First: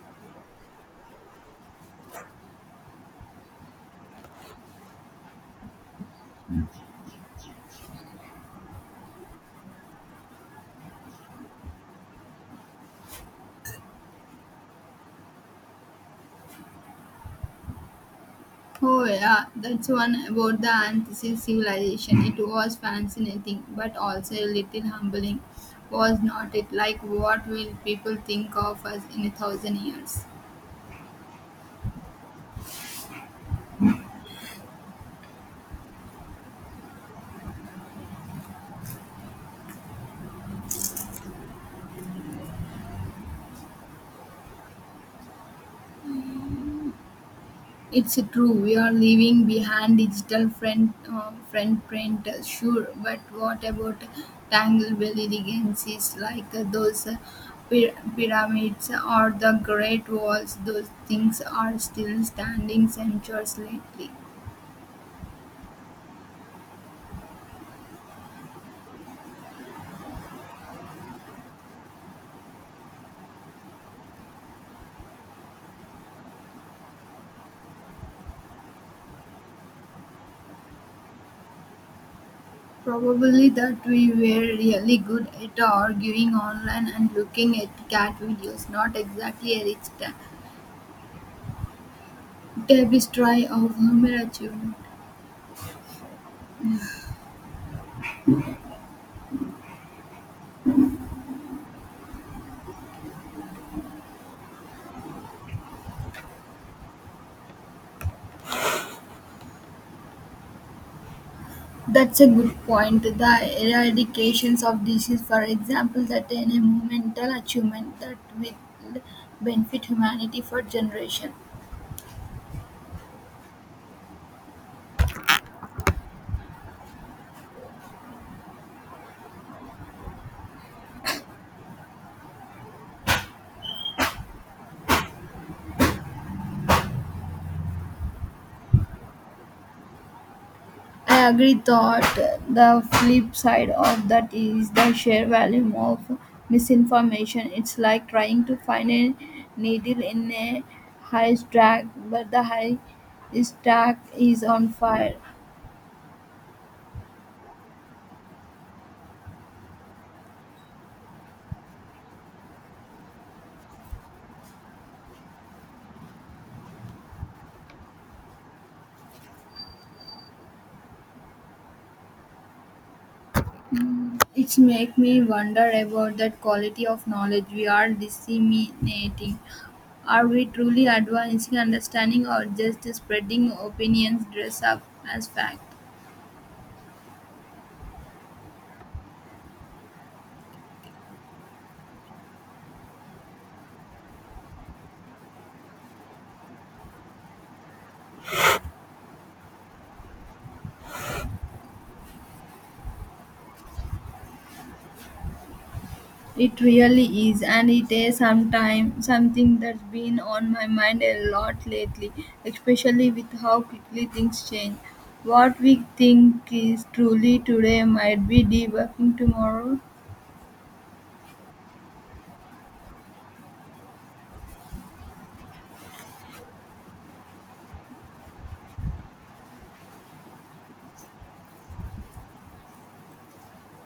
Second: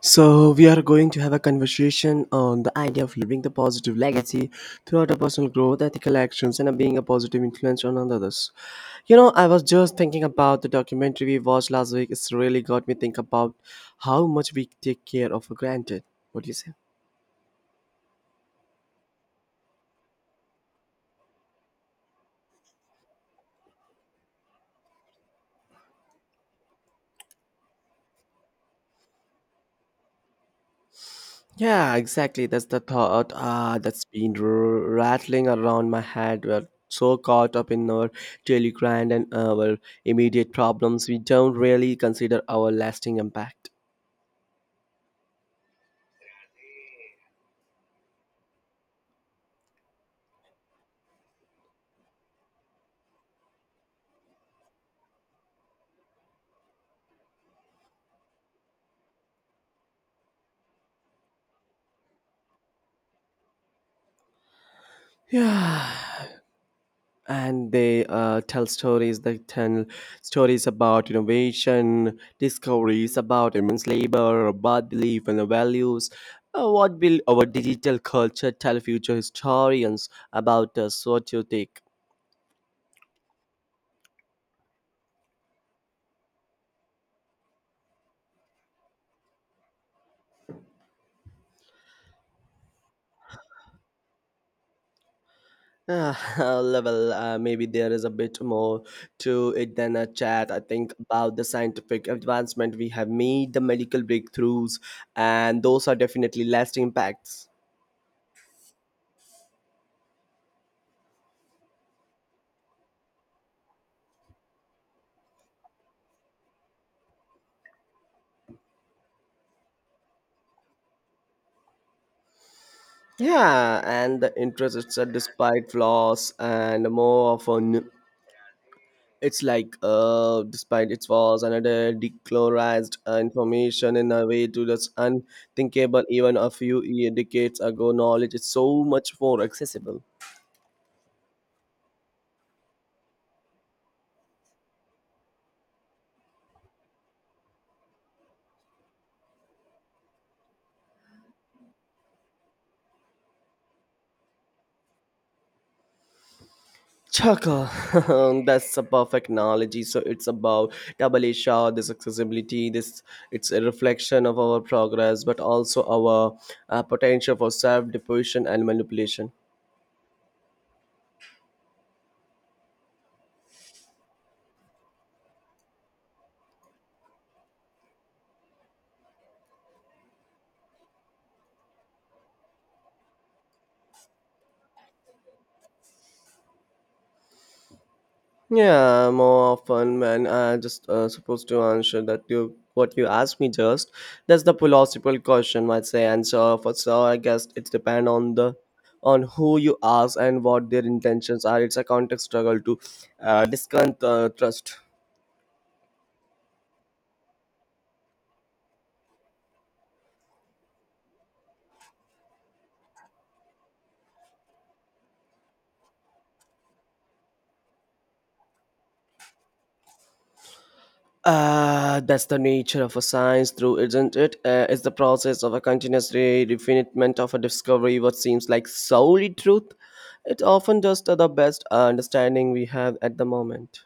So, we are going to have a conversation on the idea of leaving the positive legacy throughout our personal growth, ethical actions, and being a positive influence on others. You know, I was just thinking about the documentary we watched last week. It's really got me think about how much we take care of for granted. What do you say? Oh, yeah, that's one about the Antisea civilization. It was fascinating, but also a little humbling, was not it? Like, what will people think of us in 1,000 years? Yeah, exactly. That's the thought that's been rattling around my head. We're so caught up in our daily grind and our immediate problems, we don't really consider our lasting impact. It's true, we are leaving behind digital friend print, sure, but what about Tanglebell legacies like those pyramids or the Great Walls? Those things are still standing centuries lately. Yeah, and they tell stories. They tell stories about innovation, discoveries, about immense labor, about belief and the values. What will our digital culture tell future historians about us? What you think? Probably that we were really good at arguing online and looking at cat videos, not exactly a rich tapestry of human achievement. Level, maybe there is a bit more to it than a chat. I think about the scientific advancement we have made, the medical breakthroughs, and those are definitely lasting impacts. That's a good point. The eradications of disease, for example, that an environmental achievement that will benefit humanity for generations. Yeah, and the interest it's a despite flaws and more of an it's like despite its flaws another decolorized information in a way to that's unthinkable even a few decades ago. Knowledge is so much more accessible. I agree that the flip side of that is the sheer volume of misinformation. It's like trying to find a needle in a haystack, but the haystack is on fire. Chaka, that's a perfect analogy. So it's about double shot, this accessibility, this it's a reflection of our progress, but also our potential for self-deposition and manipulation. It's make me wonder about that quality of knowledge we are disseminating. Are we truly advancing understanding or just spreading opinions dressed up as fact? Yeah, more often when I just supposed to answer that you what you asked me just. That's the philosophical question, I'd say. And so for so I guess it depends on the on who you ask and what their intentions are. It's a context struggle to discount trust. It really is, and it is sometime something that's been on my mind a lot lately, especially with how quickly things change. What we think is truly today might be debugging tomorrow. That's the nature of a science, through isn't it? It's the process of a continuous refinement of a discovery. What seems like solely truth, it's often just the best understanding we have at the moment.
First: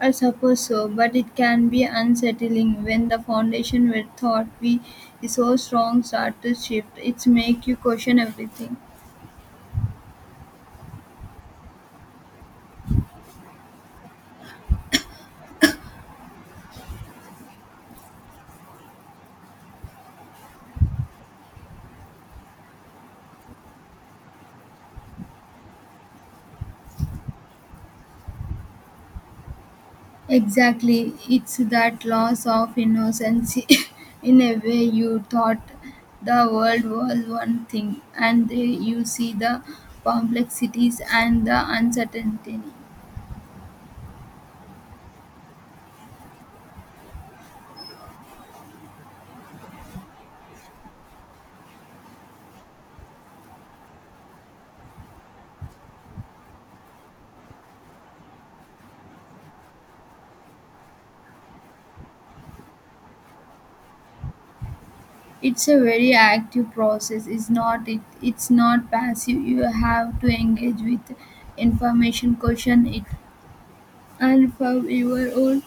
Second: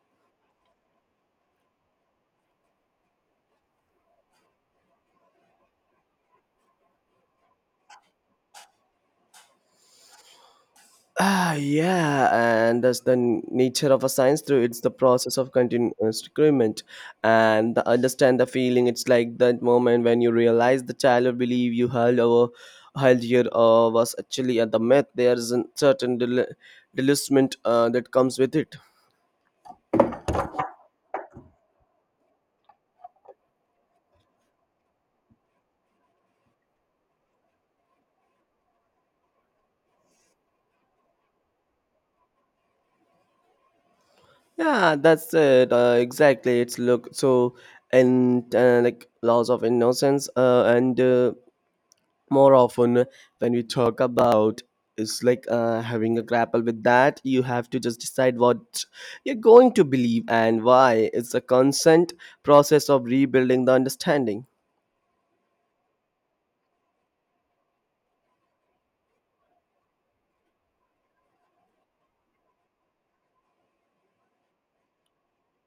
I suppose so, but it can be unsettling when the foundation we thought we is so strong start to shift. It's make you question everything. Ah, yeah, and that's the nature of a science through it's the process of continuous recruitment and the understand the feeling. It's like that moment when you realize the child believe you held over held here was actually at the myth. There is a certain delusionment that comes with it. Exactly. It's that loss of innocence in a way you thought the world was one thing and there you see the complexities and the uncertainty. Yeah, that's it. Exactly. It's look so and like loss of innocence and. More often when we talk about it's like having a grapple with that. You have to just decide what you're going to believe and why it's a constant process of rebuilding the understanding. It's a very active process, is not it? It's not passive. You have to engage with information, question it, and for your own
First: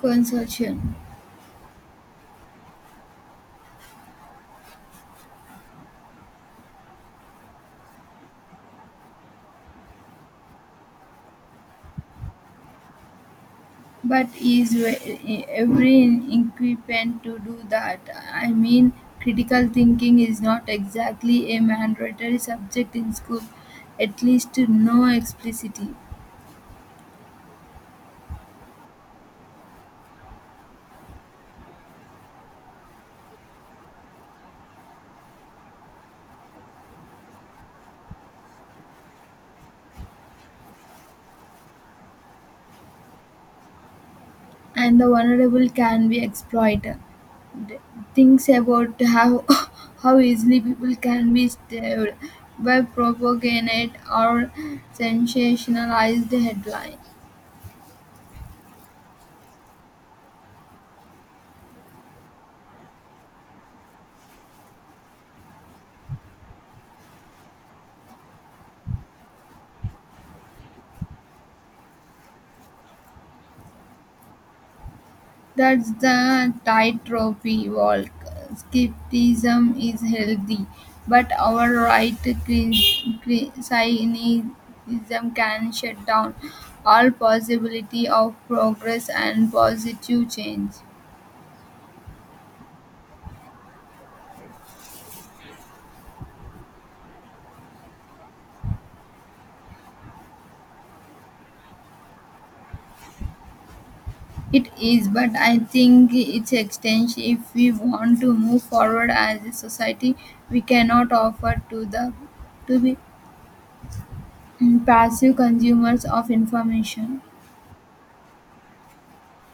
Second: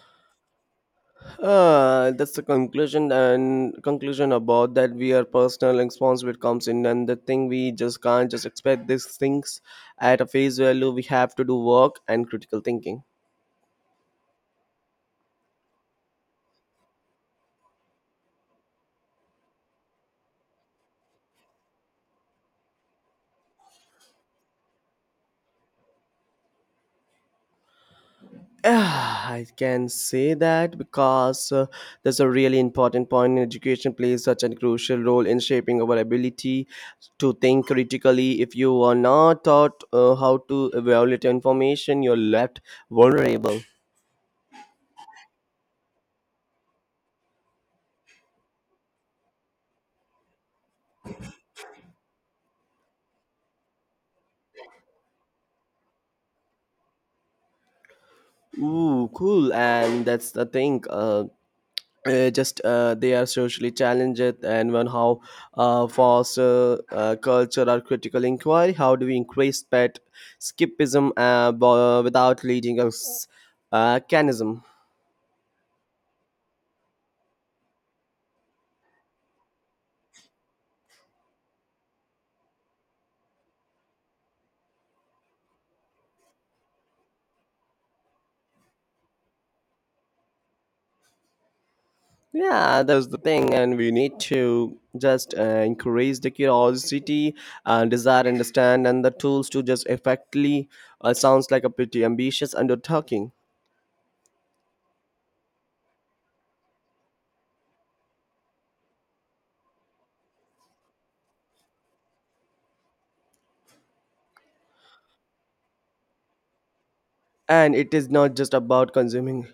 consumption. That's the conclusion and conclusion about that we are personal responsibility comes in and the thing we just can't just expect these things at a face value. We have to do work and critical thinking. But is every equipment to do that? I mean, critical thinking is not exactly a mandatory subject in school, at least no explicitly, Ah, I can say that because there's a really important point. Education plays such a crucial role in shaping our ability to think critically. If you are not taught how to evaluate information, you're left vulnerable. and the vulnerable can be exploited. Th- Things about how how easily people can be stabbed by propaganda or sensationalized headlines. Ooh, cool. And that's the thing. Just they are socially challenged and when how foster culture or critical inquiry. How do we increase pet skipism without leading us canism. That's the tightrope we walk. Skepticism is healthy, but our right cynicism can shut down all possibility of progress and positive change. Yeah, that's the thing and we need to just increase the curiosity, desire understand and the tools to just effectively sounds like a pretty ambitious undertaking. It is, but I think it's extension. If we want to move forward as a society, we cannot offer to the to be passive consumers of information. And it is not just about consuming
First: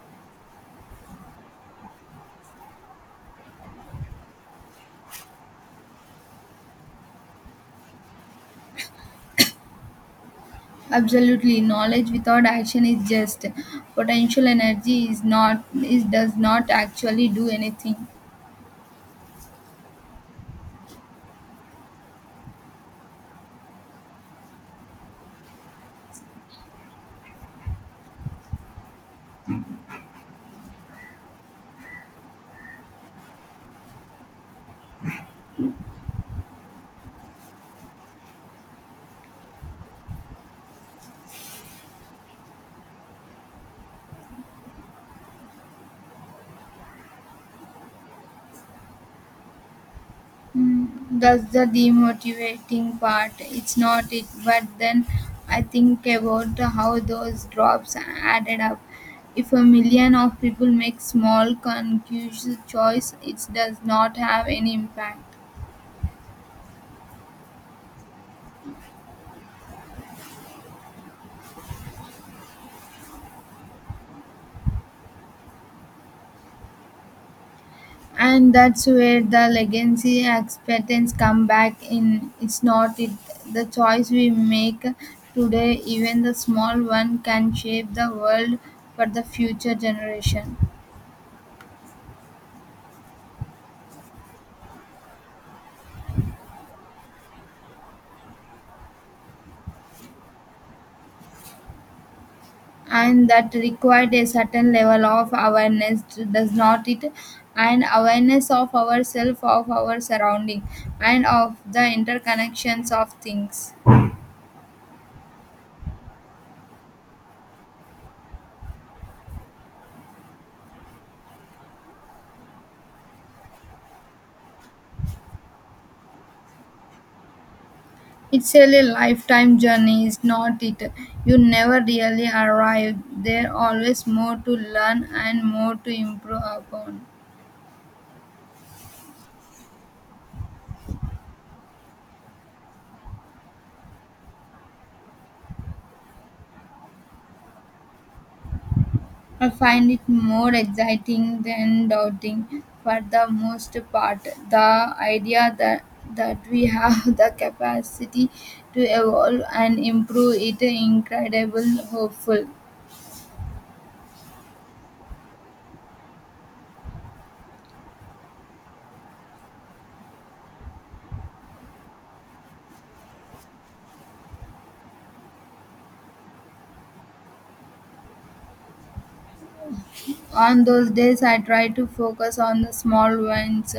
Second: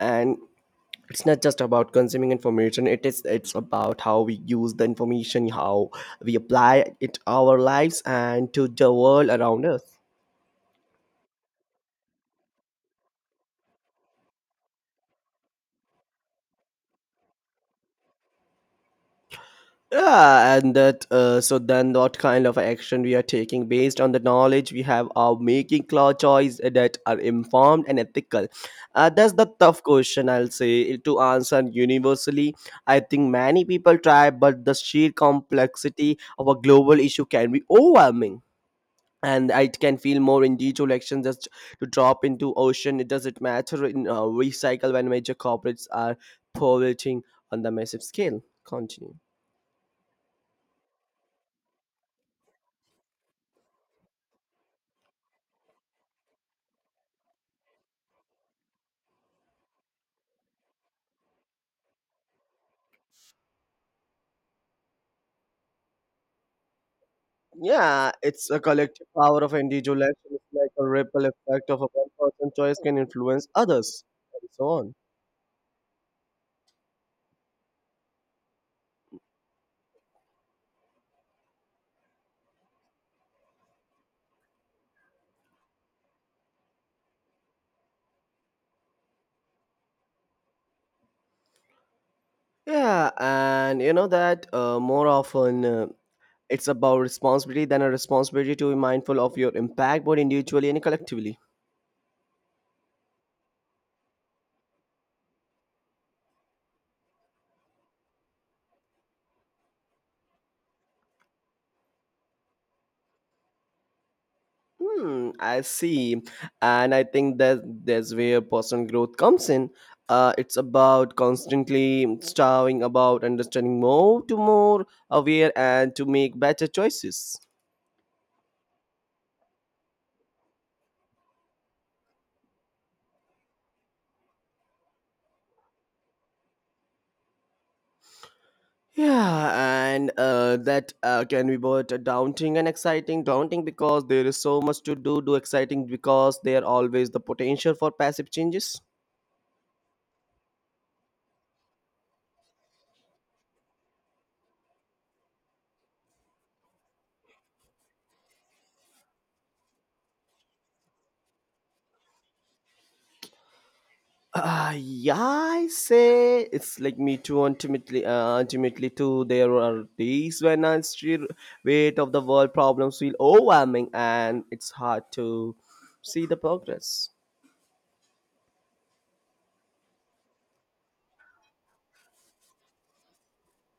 and it's not just about consuming information. It's about how we use the information, how we apply it our lives and to the world around us. Absolutely, knowledge without action is just potential energy, is not, is does not actually do anything. Yeah, and that so then what kind of action we are taking based on the knowledge we have of making clear choice that are informed and ethical. That's the tough question, I'll say, to answer universally. I think many people try but the sheer complexity of a global issue can be overwhelming and I can feel more individual action just to drop into ocean. It doesn't matter in recycle when major corporates are polluting on the massive scale. Continue. Mm, that's the demotivating part. It's not it, but then I think about how those drops added up. If 1,000,000 of people make small conscious choice, it does not have any impact. Yeah, it's a collective power of individual action. It's like a ripple effect of a one person choice can influence others, and so on. And that's where the legacy expectations come back in. It's not it, the choice we make today, even the small one, can shape the world for the future generation. Yeah, and you know that more often it's about responsibility than a responsibility to be mindful of your impact both individually and collectively. And that required a certain level of awareness, does not it? And awareness of ourselves, of our surrounding, and of the interconnections of things. Hmm, I see. And I think that that's where personal growth comes in. It's about constantly striving about understanding more to more aware and to make better choices. It's really a really lifetime journey, is not it? You never really arrive. There always more to learn and more to improve upon. Yeah, and that can be both daunting and exciting. Daunting because there is so much to do, exciting because there always the potential for passive changes. I find it more exciting than doubting for the most part. The idea that we have the capacity to evolve and improve it incredible hopeful. Yeah, I say it's like me too. Ultimately, too, there are days when the sheer weight of the world problems feel overwhelming, and it's hard to see the progress. On those days, I try to focus on the small ones,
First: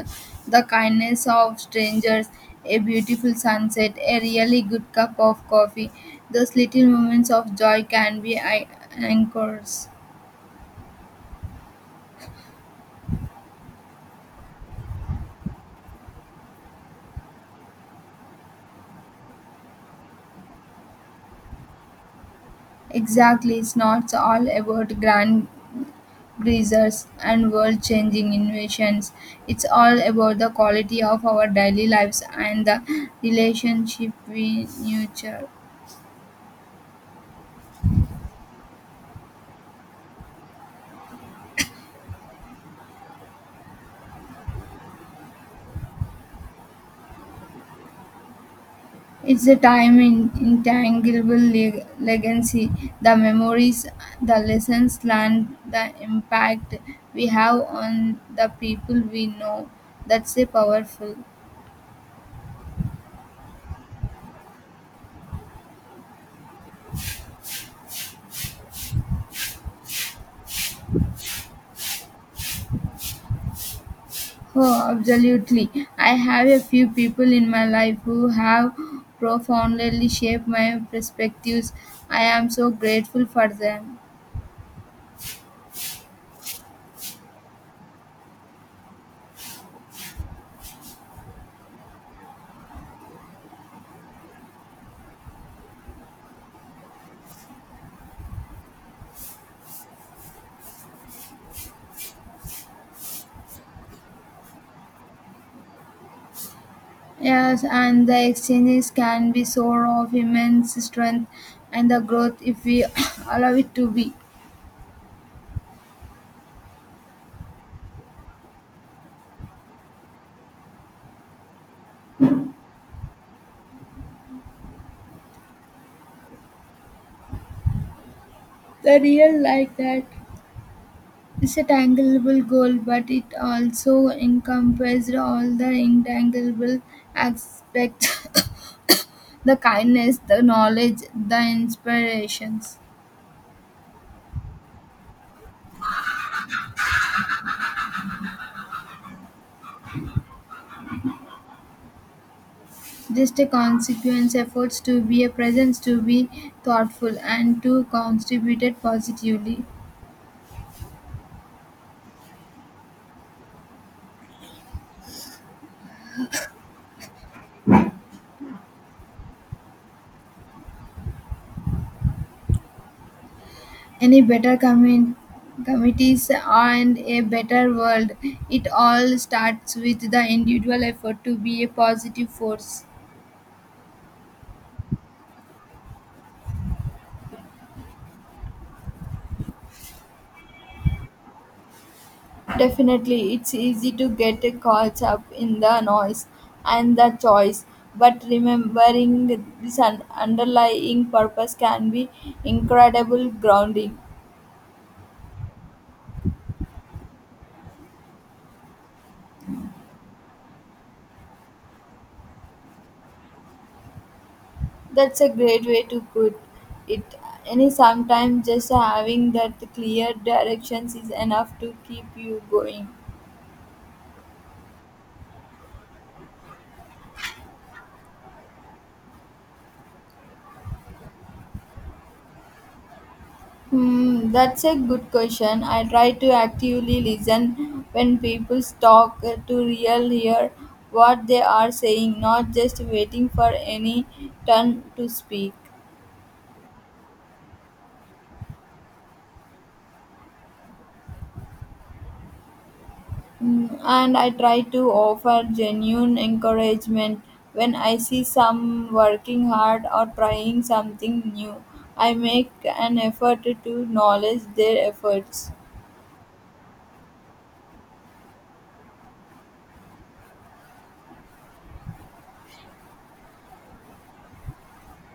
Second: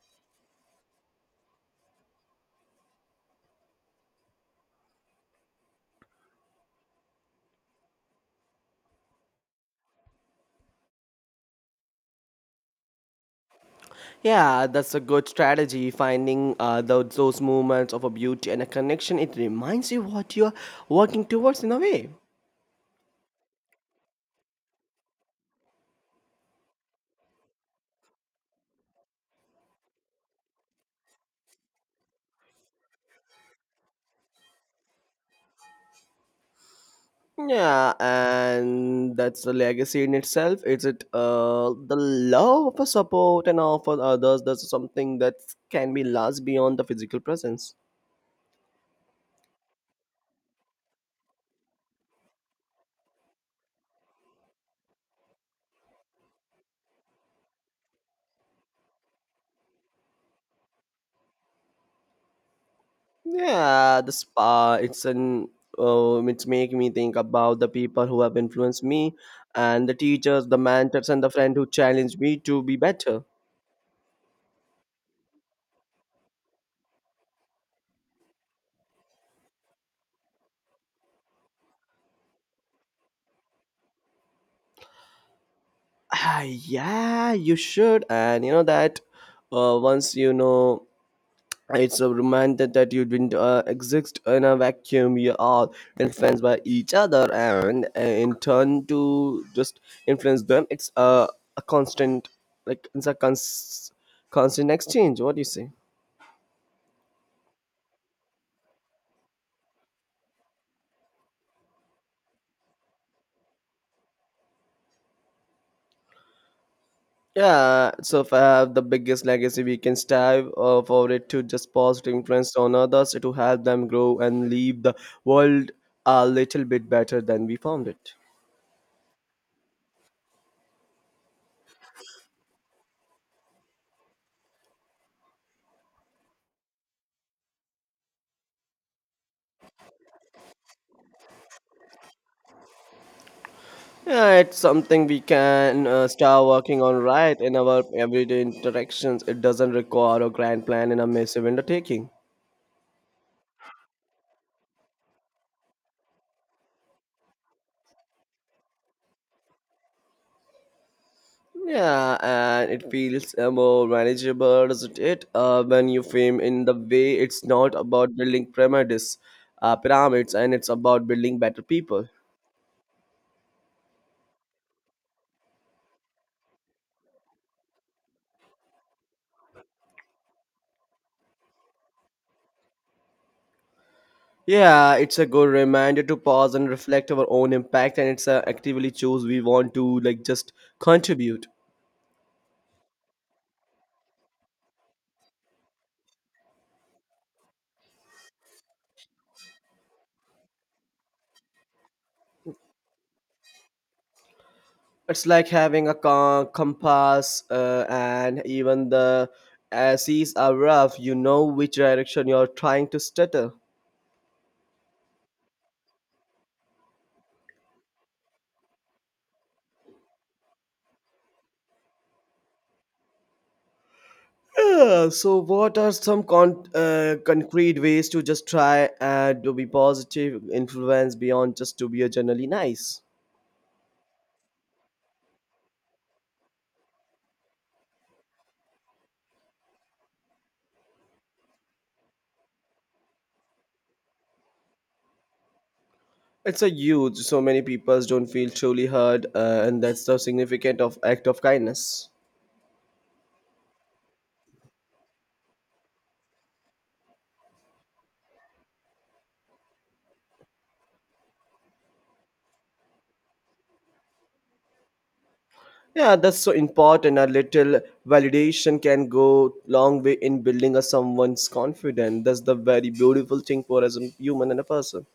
the kindness of strangers, a beautiful sunset, a really good cup of coffee. Those little moments of joy can be anchors. Yeah, that's a good strategy. Finding those moments of a beauty and a connection, it reminds you what you're working towards in a way. Exactly, it's not all about grand greasers and world changing innovations. It's all about the quality of our daily lives and the relationship we nurture. Yeah, and that's a legacy in itself. Is it the love for support and all for others? That's something that can be last beyond the physical presence. It's the time in intangible legacy, the memories, the lessons learned, the impact we have on the people we know. That's a powerful. Yeah, the spa. It's an it's make me think about the people who have influenced me, and the teachers, the mentors, and the friend who challenged me to be better. Oh, absolutely. I have a few people in my life who have profoundly shaped my perspectives. I am so grateful for them. Ah, yeah, you should, and you know that. Once you know it's a reminder that you didn't exist in a vacuum. We are influenced by each other, and in turn, to just influence them. It's a constant, like constant exchange. What do you say? Yes, and the exchanges can be source of immense strength and the growth if we allow it to be. Yeah, so if I have the biggest legacy, we can strive for it to just positive influence on others to help them grow and leave the world a little bit better than we found it. The real like that is a tangible goal, but it also encompasses all the intangible aspects, the kindness, the knowledge, the inspirations. Yeah, it's something we can start working on right in our everyday interactions. It doesn't require a grand plan and a massive undertaking. Just a consequence efforts to be a presence, to be thoughtful, and to contribute it positively. Yeah, and it feels more manageable, doesn't it? When you frame in the way, it's not about building pyramids, and it's about building better people. Any better committees and a better world. It all starts with the individual effort to be a positive force. Yeah, it's a good reminder to pause and reflect our own impact, and it's actively choose we want to like just contribute. Definitely, it's easy to get caught up in the noise and the choice, but remembering this underlying purpose can be incredible grounding. It's like having a compass and even the seas are rough, you know which direction you're trying to stutter. That's a great way to put it. Any sometimes just having that clear directions is enough to keep you going. Yeah, so what are some concrete ways to just try and to be positive influence beyond just to be a generally nice. That's a good question. I try to actively listen when people talk, to real hear what they are saying, not just waiting for any turn to speak. It's a huge so many people don't feel truly heard and that's the significant of act of kindness. And I try to offer genuine encouragement when I see some working hard or trying something new. I make an effort to acknowledge their efforts. Yeah, that's so important. A little validation can go long way in building a someone's confidence. That's the very beautiful thing for as a human and a person.